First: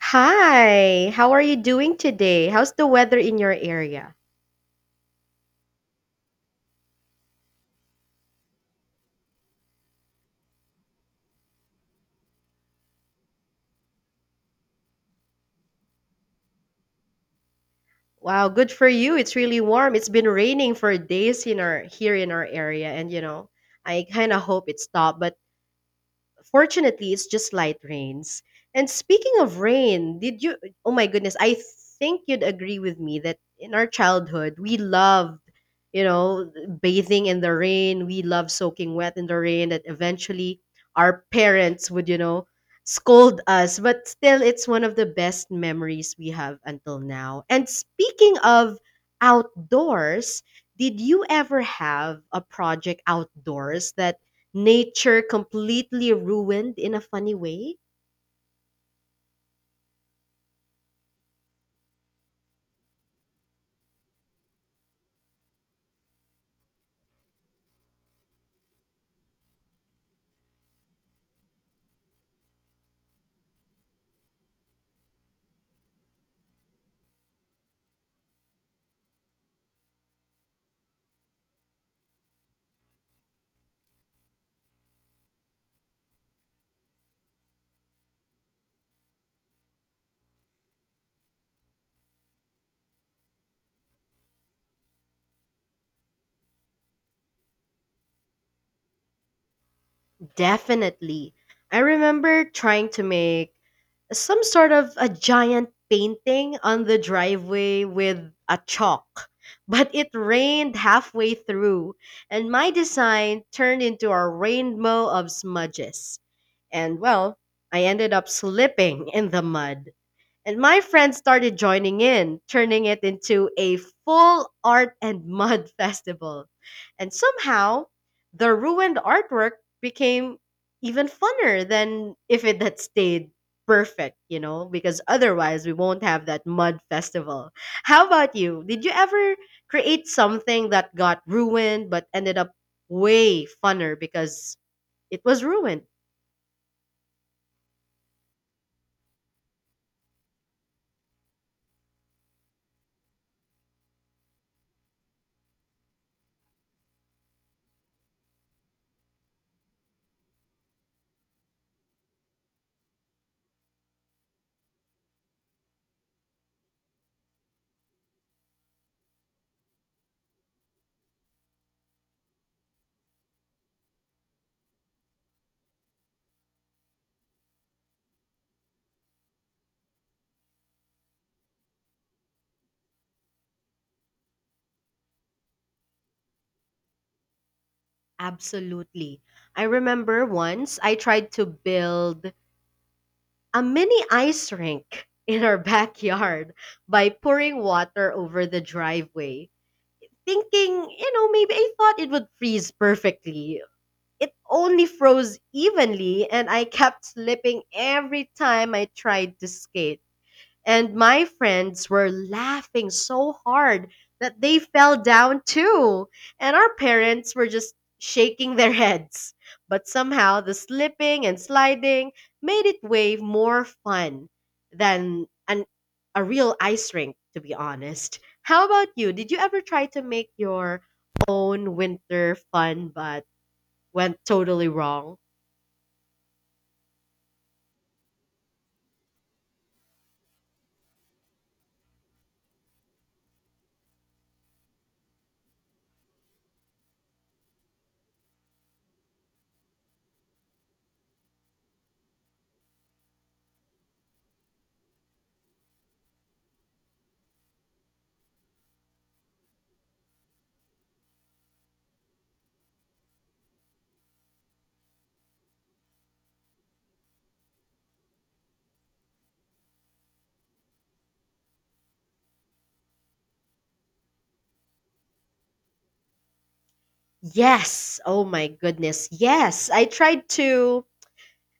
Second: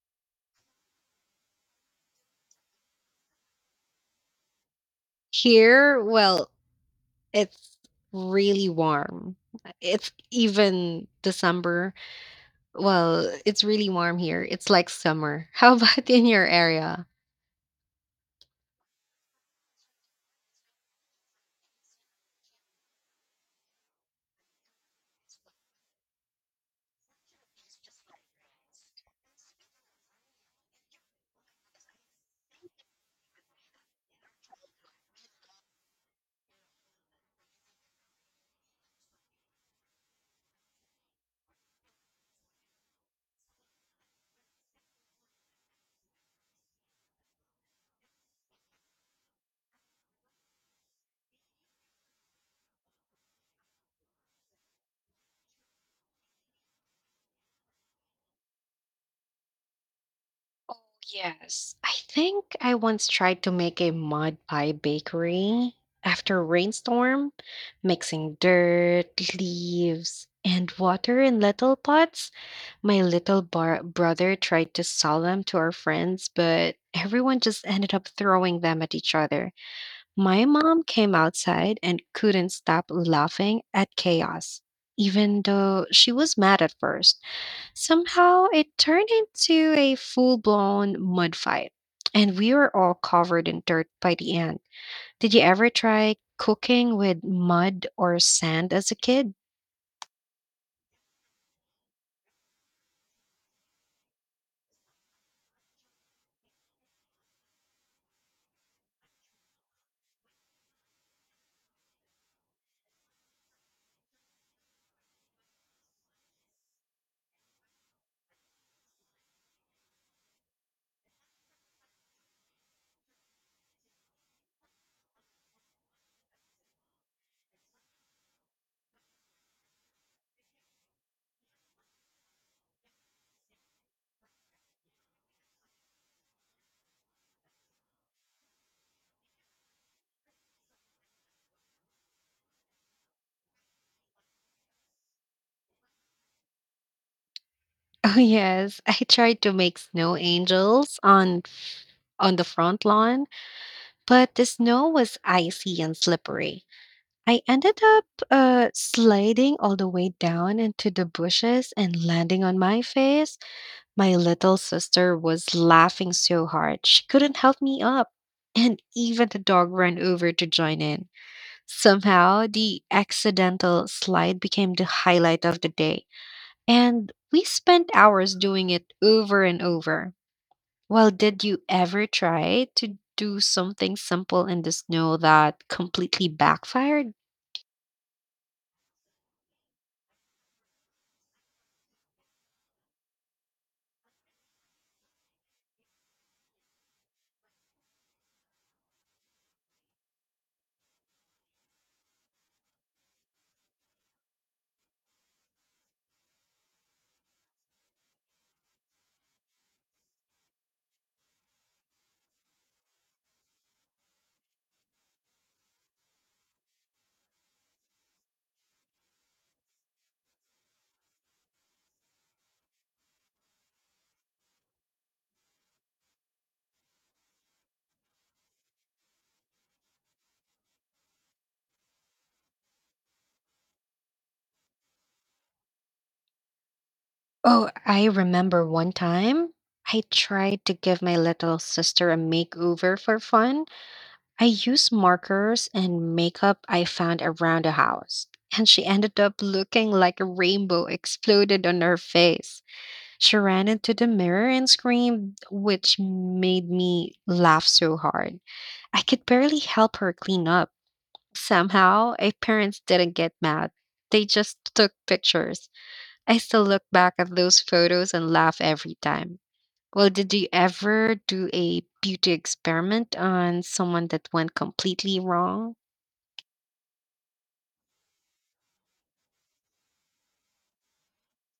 Hi, how are you doing today? How's the weather in your area? Here, well, it's really warm. It's even December. Well, it's really warm here. It's like summer. How about in your area? Wow, good for you. It's really warm. It's been raining for days in our here in our area, and I kind of hope it stopped, but fortunately, it's just light rains. And speaking of rain, did you? Oh my goodness, I think you'd agree with me that in our childhood, we loved, you know, bathing in the rain. We loved soaking wet in the rain. That eventually our parents would, scold us. But still, it's one of the best memories we have until now. And speaking of outdoors, did you ever have a project outdoors that nature completely ruined in a funny way? Yes, I think I once tried to make a mud pie bakery after a rainstorm, mixing dirt, leaves, and water in little pots. My little brother tried to sell them to our friends, but everyone just ended up throwing them at each other. My mom came outside and couldn't stop laughing at chaos. Even though she was mad at first, somehow it turned into a full blown mud fight. And we were all covered in dirt by the end. Did you ever try cooking with mud or sand as a kid? Definitely. I remember trying to make some sort of a giant painting on the driveway with a chalk, but it rained halfway through, and my design turned into a rainbow of smudges. And well, I ended up slipping in the mud. And my friends started joining in, turning it into a full art and mud festival. And somehow, the ruined artwork became even funner than if it had stayed perfect, because otherwise we won't have that mud festival. How about you? Did you ever create something that got ruined but ended up way funner because it was ruined? Oh yes, I tried to make snow angels on the front lawn, but the snow was icy and slippery. I ended up sliding all the way down into the bushes and landing on my face. My little sister was laughing so hard, she couldn't help me up. And even the dog ran over to join in. Somehow, the accidental slide became the highlight of the day. And we spent hours doing it over and over. Well, did you ever try to do something simple in the snow that completely backfired? Absolutely. I remember once I tried to build a mini ice rink in our backyard by pouring water over the driveway. Thinking, maybe I thought it would freeze perfectly. It only froze evenly, and I kept slipping every time I tried to skate. And my friends were laughing so hard that they fell down too. And our parents were just shaking their heads. But somehow the slipping and sliding made it way more fun than a real ice rink, to be honest. How about you? Did you ever try to make your own winter fun but went totally wrong? Oh, I remember one time I tried to give my little sister a makeover for fun. I used markers and makeup I found around the house, and she ended up looking like a rainbow exploded on her face. She ran into the mirror and screamed, which made me laugh so hard. I could barely help her clean up. Somehow, our parents didn't get mad. They just took pictures. I still look back at those photos and laugh every time. Well, did you ever do a beauty experiment on someone that went completely wrong? Yes. Oh my goodness. Yes.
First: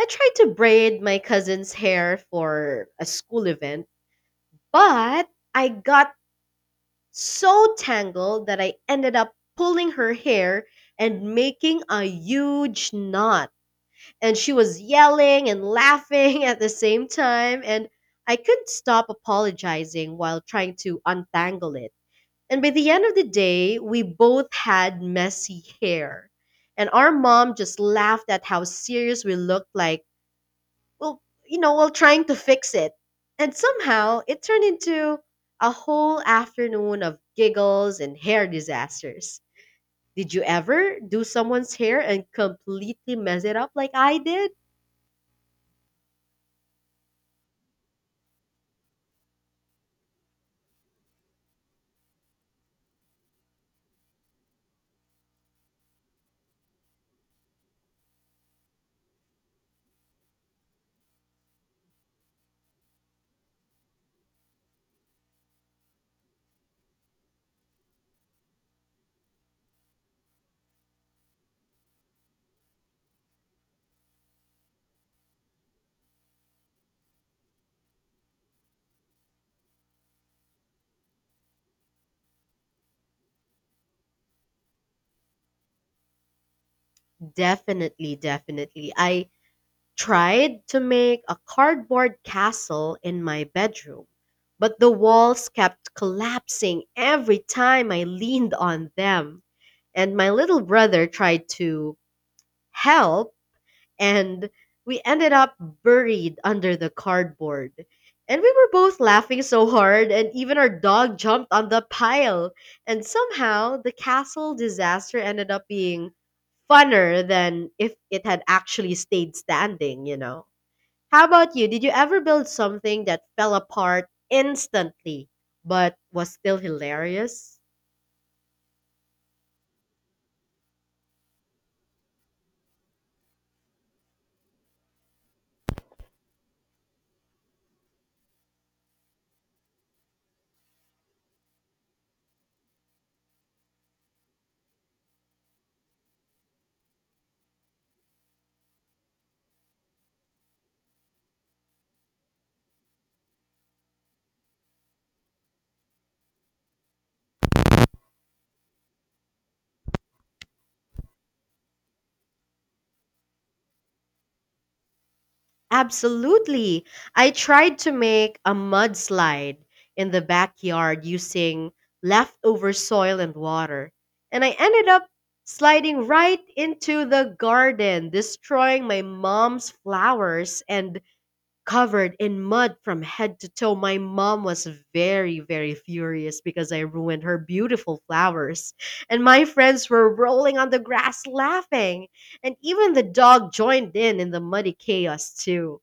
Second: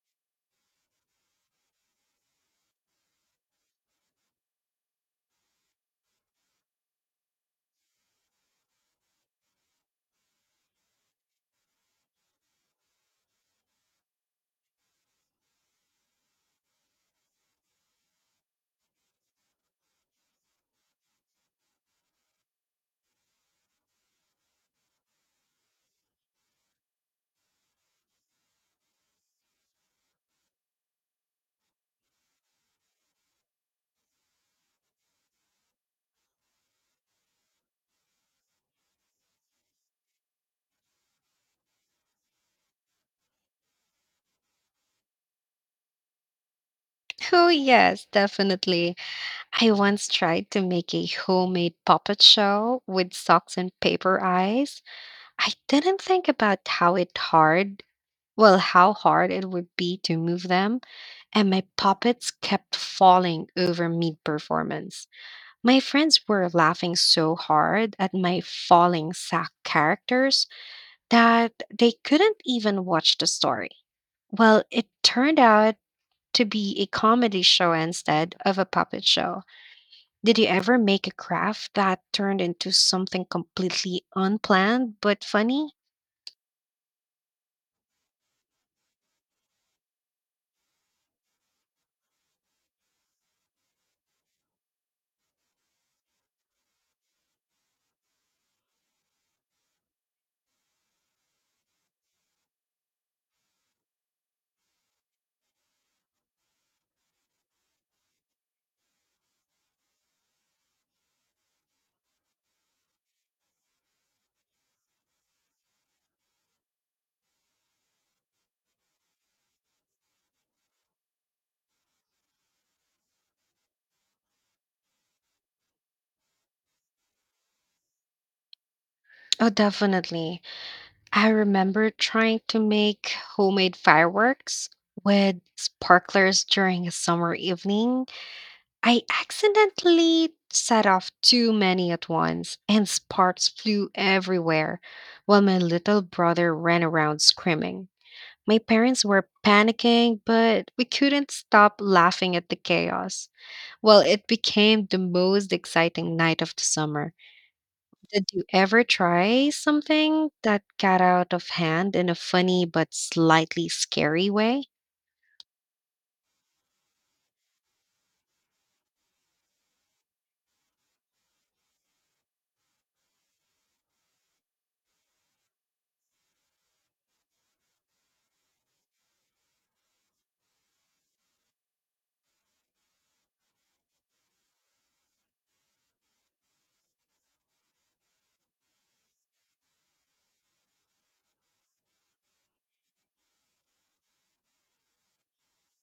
I tried to braid my cousin's hair for a school event, but I got so tangled that I ended up pulling her hair and making a huge knot. And she was yelling and laughing at the same time, and I couldn't stop apologizing while trying to untangle it. And by the end of the day, we both had messy hair. And our mom just laughed at how serious we looked like, well, while trying to fix it. And somehow it turned into a whole afternoon of giggles and hair disasters. Did you ever do someone's hair and completely mess it up like I did? Oh, yes, definitely. I once tried to make a homemade puppet show with socks and paper eyes. I didn't think about how it hard, well, how hard it would be to move them, and my puppets kept falling over mid performance. My friends were laughing so hard at my falling sack characters that they couldn't even watch the story. Well, it turned out to be a comedy show instead of a puppet show. Did you ever make a craft that turned into something completely unplanned but funny? Definitely. I tried to make a cardboard castle in my bedroom, but the walls kept collapsing every time I leaned on them. And my little brother tried to help and we ended up buried under the cardboard. And we were both laughing so hard, and even our dog jumped on the pile. And somehow, the castle disaster ended up being funner than if it had actually stayed standing, you know? How about you? Did you ever build something that fell apart instantly but was still hilarious? Oh, definitely. I remember trying to make homemade fireworks with sparklers during a summer evening. I accidentally set off too many at once, and sparks flew everywhere while my little brother ran around screaming. My parents were panicking, but we couldn't stop laughing at the chaos. Well, it became the most exciting night of the summer. Did you ever try something that got out of hand in a funny but slightly scary way? Absolutely. I tried to make a mudslide in the backyard using leftover soil and water, and I ended up sliding right into the garden, destroying my mom's flowers and covered in mud from head to toe. My mom was very, very furious because I ruined her beautiful flowers, and my friends were rolling on the grass laughing, and even the dog joined in the muddy chaos, too.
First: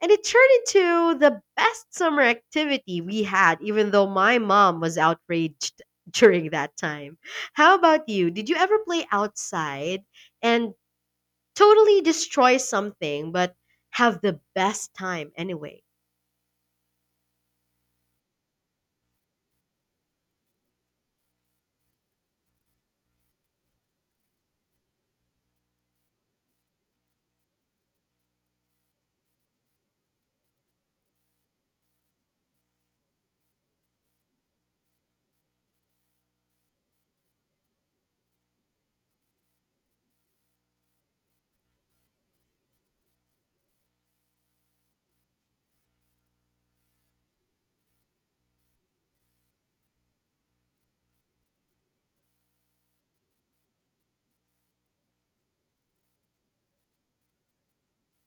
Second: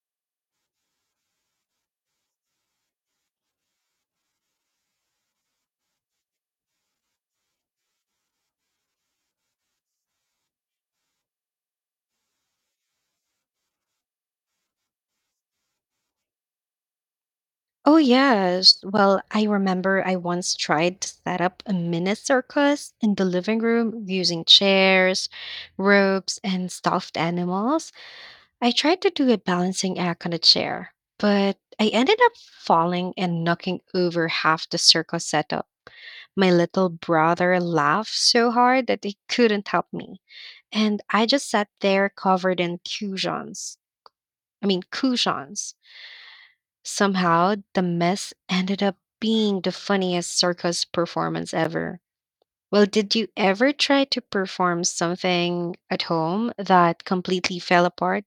And it turned into the best summer activity we had, even though my mom was outraged during that time. How about you? Did you ever play outside and totally destroy something, but have the best time anyway? Oh, yes. Well, I remember I once tried to set up a mini circus in the living room using chairs, ropes, and stuffed animals. I tried to do a balancing act on a chair, but I ended up falling and knocking over half the circus setup. My little brother laughed so hard that he couldn't help me, and I just sat there covered in cushions. I mean, cushions. Somehow, the mess ended up being the funniest circus performance ever. Well, did you ever try to perform something at home that completely fell apart?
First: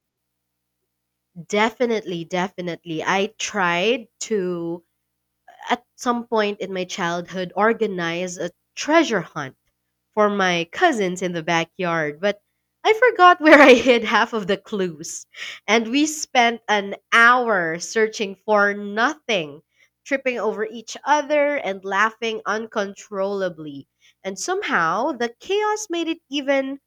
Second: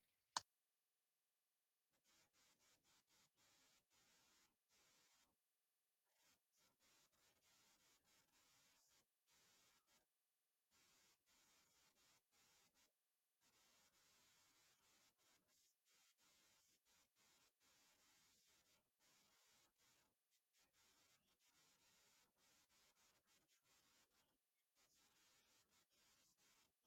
Definitely. I tried to, at some point in my childhood, organize a treasure hunt for my cousins in the backyard, but I forgot where I hid half of the clues. And we spent an hour searching for nothing, tripping over each other and laughing uncontrollably. And somehow the chaos made it even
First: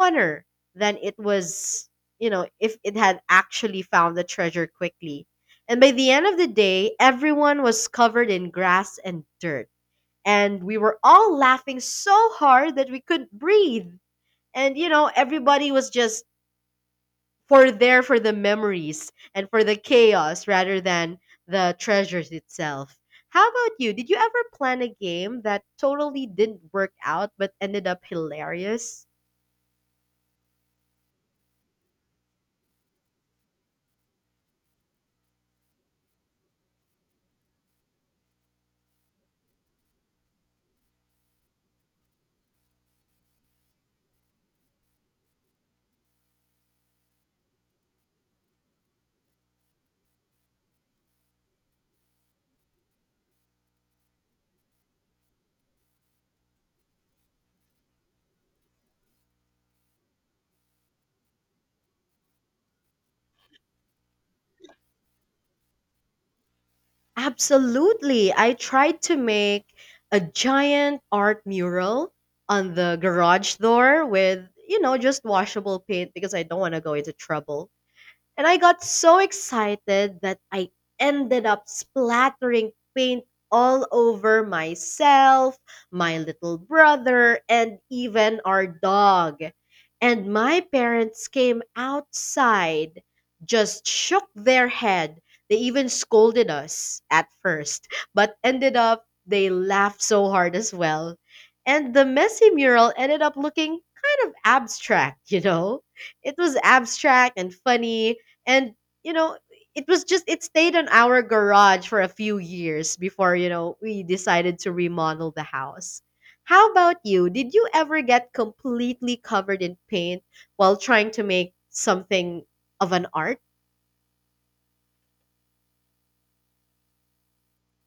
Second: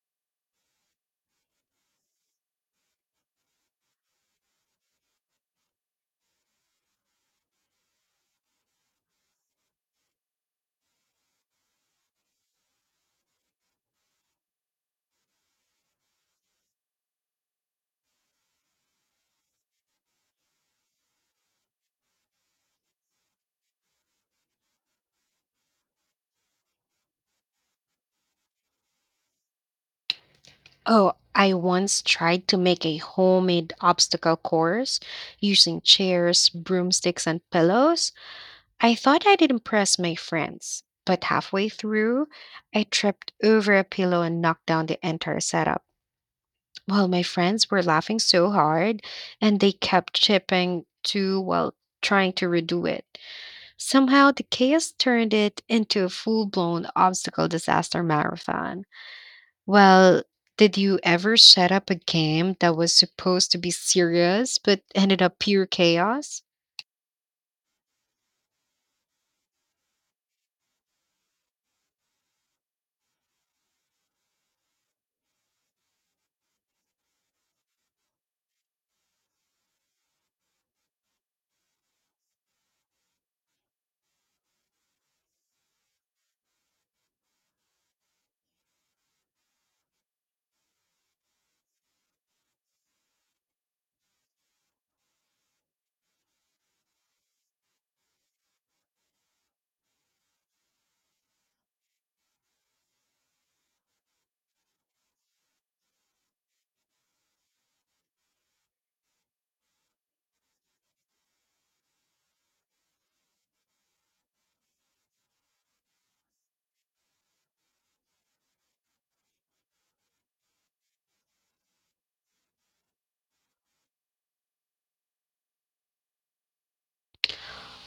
funner than it was, if it had actually found the treasure quickly. And by the end of the day, everyone was covered in grass and dirt, and we were all laughing so hard that we couldn't breathe. And everybody was just for there for the memories and for the chaos rather than the treasures itself. How about you? Did you ever plan a game that totally didn't work out but ended up hilarious? Oh, I once tried to make a homemade obstacle course using chairs, broomsticks, and pillows. I thought I'd impress my friends, but halfway through, I tripped over a pillow and knocked down the entire setup. Well, my friends were laughing so hard, and they kept chipping too while trying to redo it. Somehow, the chaos turned it into a full blown obstacle disaster marathon. Well, did you ever set up a game that was supposed to be serious but ended up pure chaos? Absolutely. I tried to make a giant art mural on the garage door with, just washable paint because I don't want to go into trouble. And I got so excited that I ended up splattering paint all over myself, my little brother, and even our dog. And my parents came outside, just shook their head. They even scolded us at first, but ended up they laughed so hard as well. And the messy mural ended up looking kind of abstract, you know? It was abstract and funny, and you know it was just it stayed in our garage for a few years before we decided to remodel the house. How about you? Did you ever get completely covered in paint while trying to make something of an art?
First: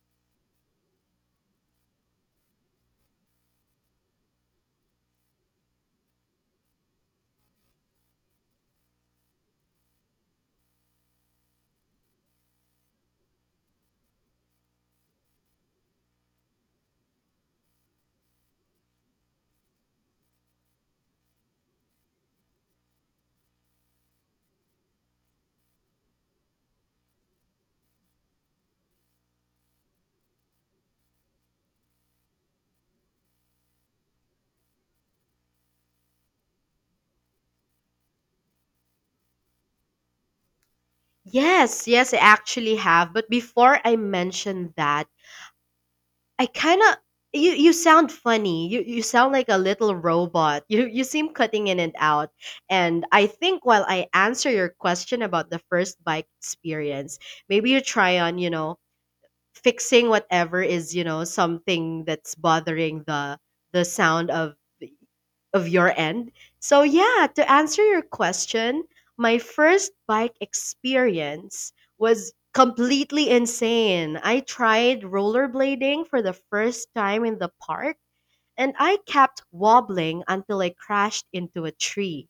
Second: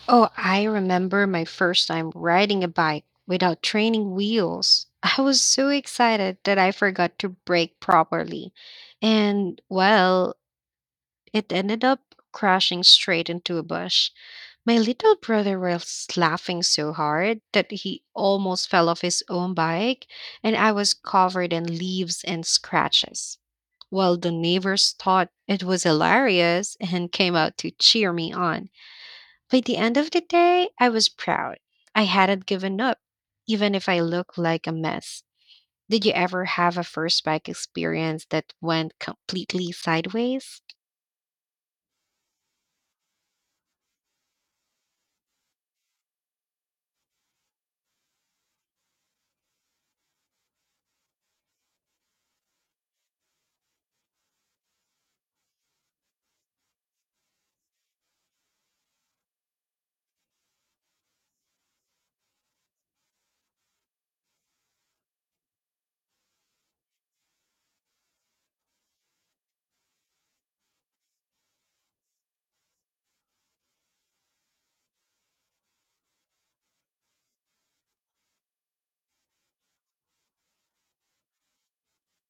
Oh, I remember my first time riding a bike without training wheels. I was so excited that I forgot to brake properly. And, well, it ended up crashing straight into a bush. My little brother was laughing so hard that he almost fell off his own bike, and I was covered in leaves and scratches. While the neighbors thought it was hilarious and came out to cheer me on. By the end of the day, I was proud. I hadn't given up, even if I looked like a mess. Did you ever have a first bike experience that went completely sideways? Yes, I actually have, but before I mention that, I kind of— you sound funny. You sound like a little robot. You seem cutting in and out. And I think while I answer your question about the first bike experience, maybe you try on, fixing whatever is, something that's bothering the sound of your end. So yeah, to answer your question, my first bike experience was completely insane. I tried rollerblading for the first time in the park, and I kept wobbling until I crashed into a tree.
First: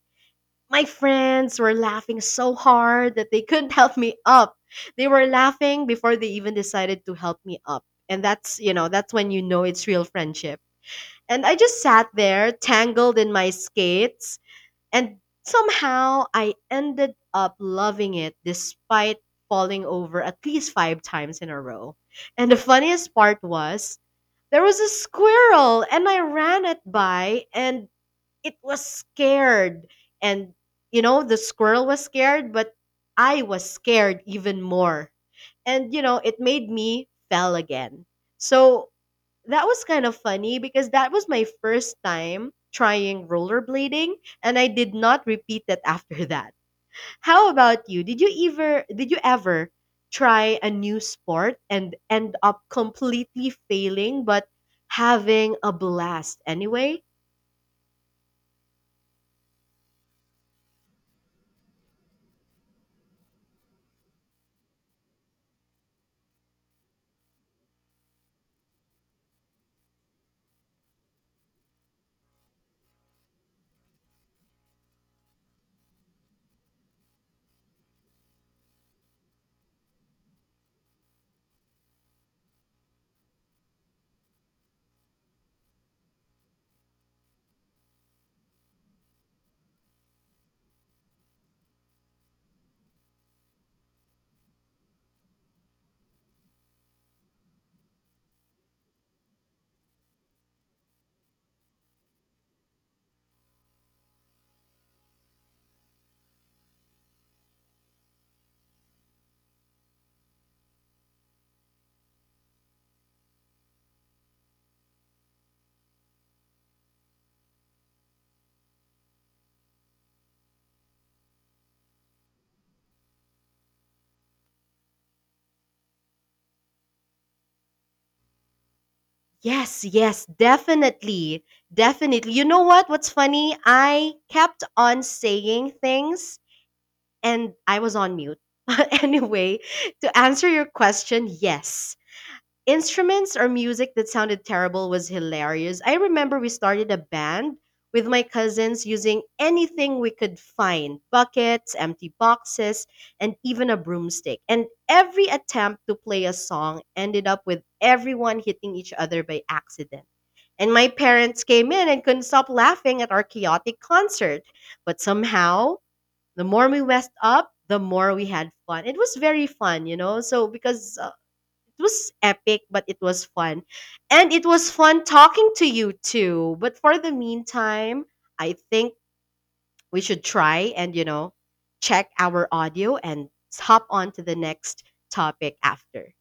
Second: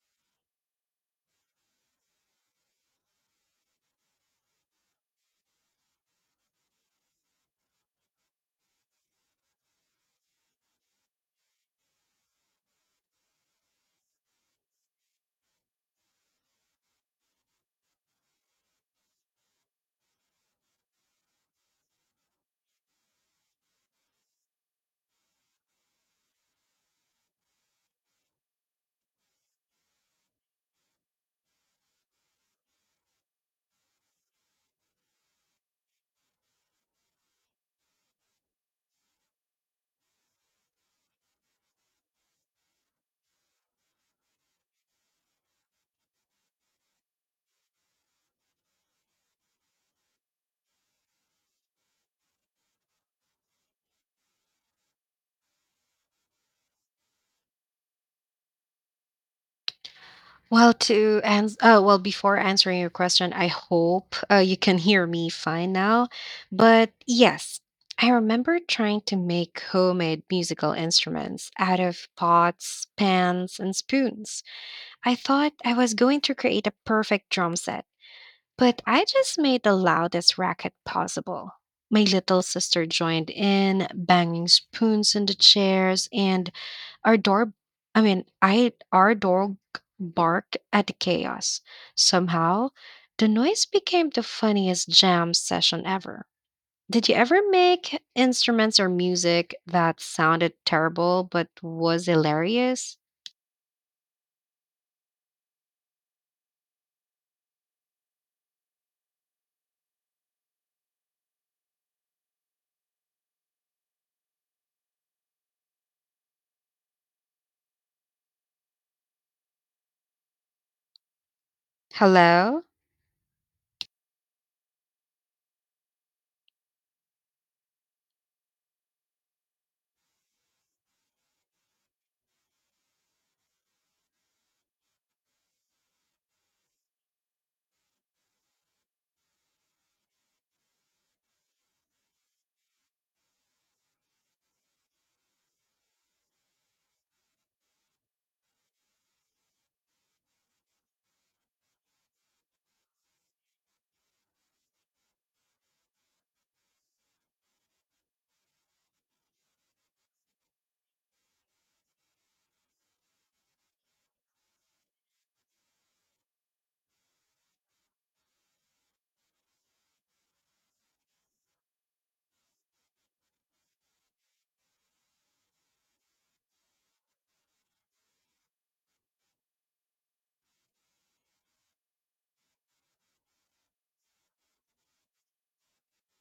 My friends were laughing so hard that they couldn't help me up. They were laughing before they even decided to help me up. And that's, that's when you know it's real friendship. And I just sat there, tangled in my skates, and somehow I ended up loving it despite falling over at least five times in a row. And the funniest part was there was a squirrel, and I ran it by, and it was scared. And, the squirrel was scared, but I was scared even more. And, it made me fell again. So that was kind of funny because that was my first time trying rollerblading, and I did not repeat it after that. How about you? Did you ever try a new sport and end up completely failing but having a blast anyway? Well, before answering your question, I hope you can hear me fine now. But yes, I remember trying to make homemade musical instruments out of pots, pans, and spoons. I thought I was going to create a perfect drum set, but I just made the loudest racket possible. My little sister joined in, banging spoons into chairs and our dog, I mean, I our dog barked at the chaos. Somehow, the noise became the funniest jam session ever. Did you ever make instruments or music that sounded terrible but was hilarious? Hello? Yes, definitely. You know what? What's funny? I kept on saying things and I was on mute. Anyway, to answer your question, yes. Instruments or music that sounded terrible was hilarious. I remember we started a band with my cousins using anything we could find: buckets, empty boxes, and even a broomstick. And every attempt to play a song ended up with everyone hitting each other by accident. And my parents came in and couldn't stop laughing at our chaotic concert. But somehow, the more we messed up, the more we had fun. It was very fun, you know. So because it was epic, but it was fun. And it was fun talking to you too. But for the meantime, I think we should try and, check our audio and hop on to the next topic after.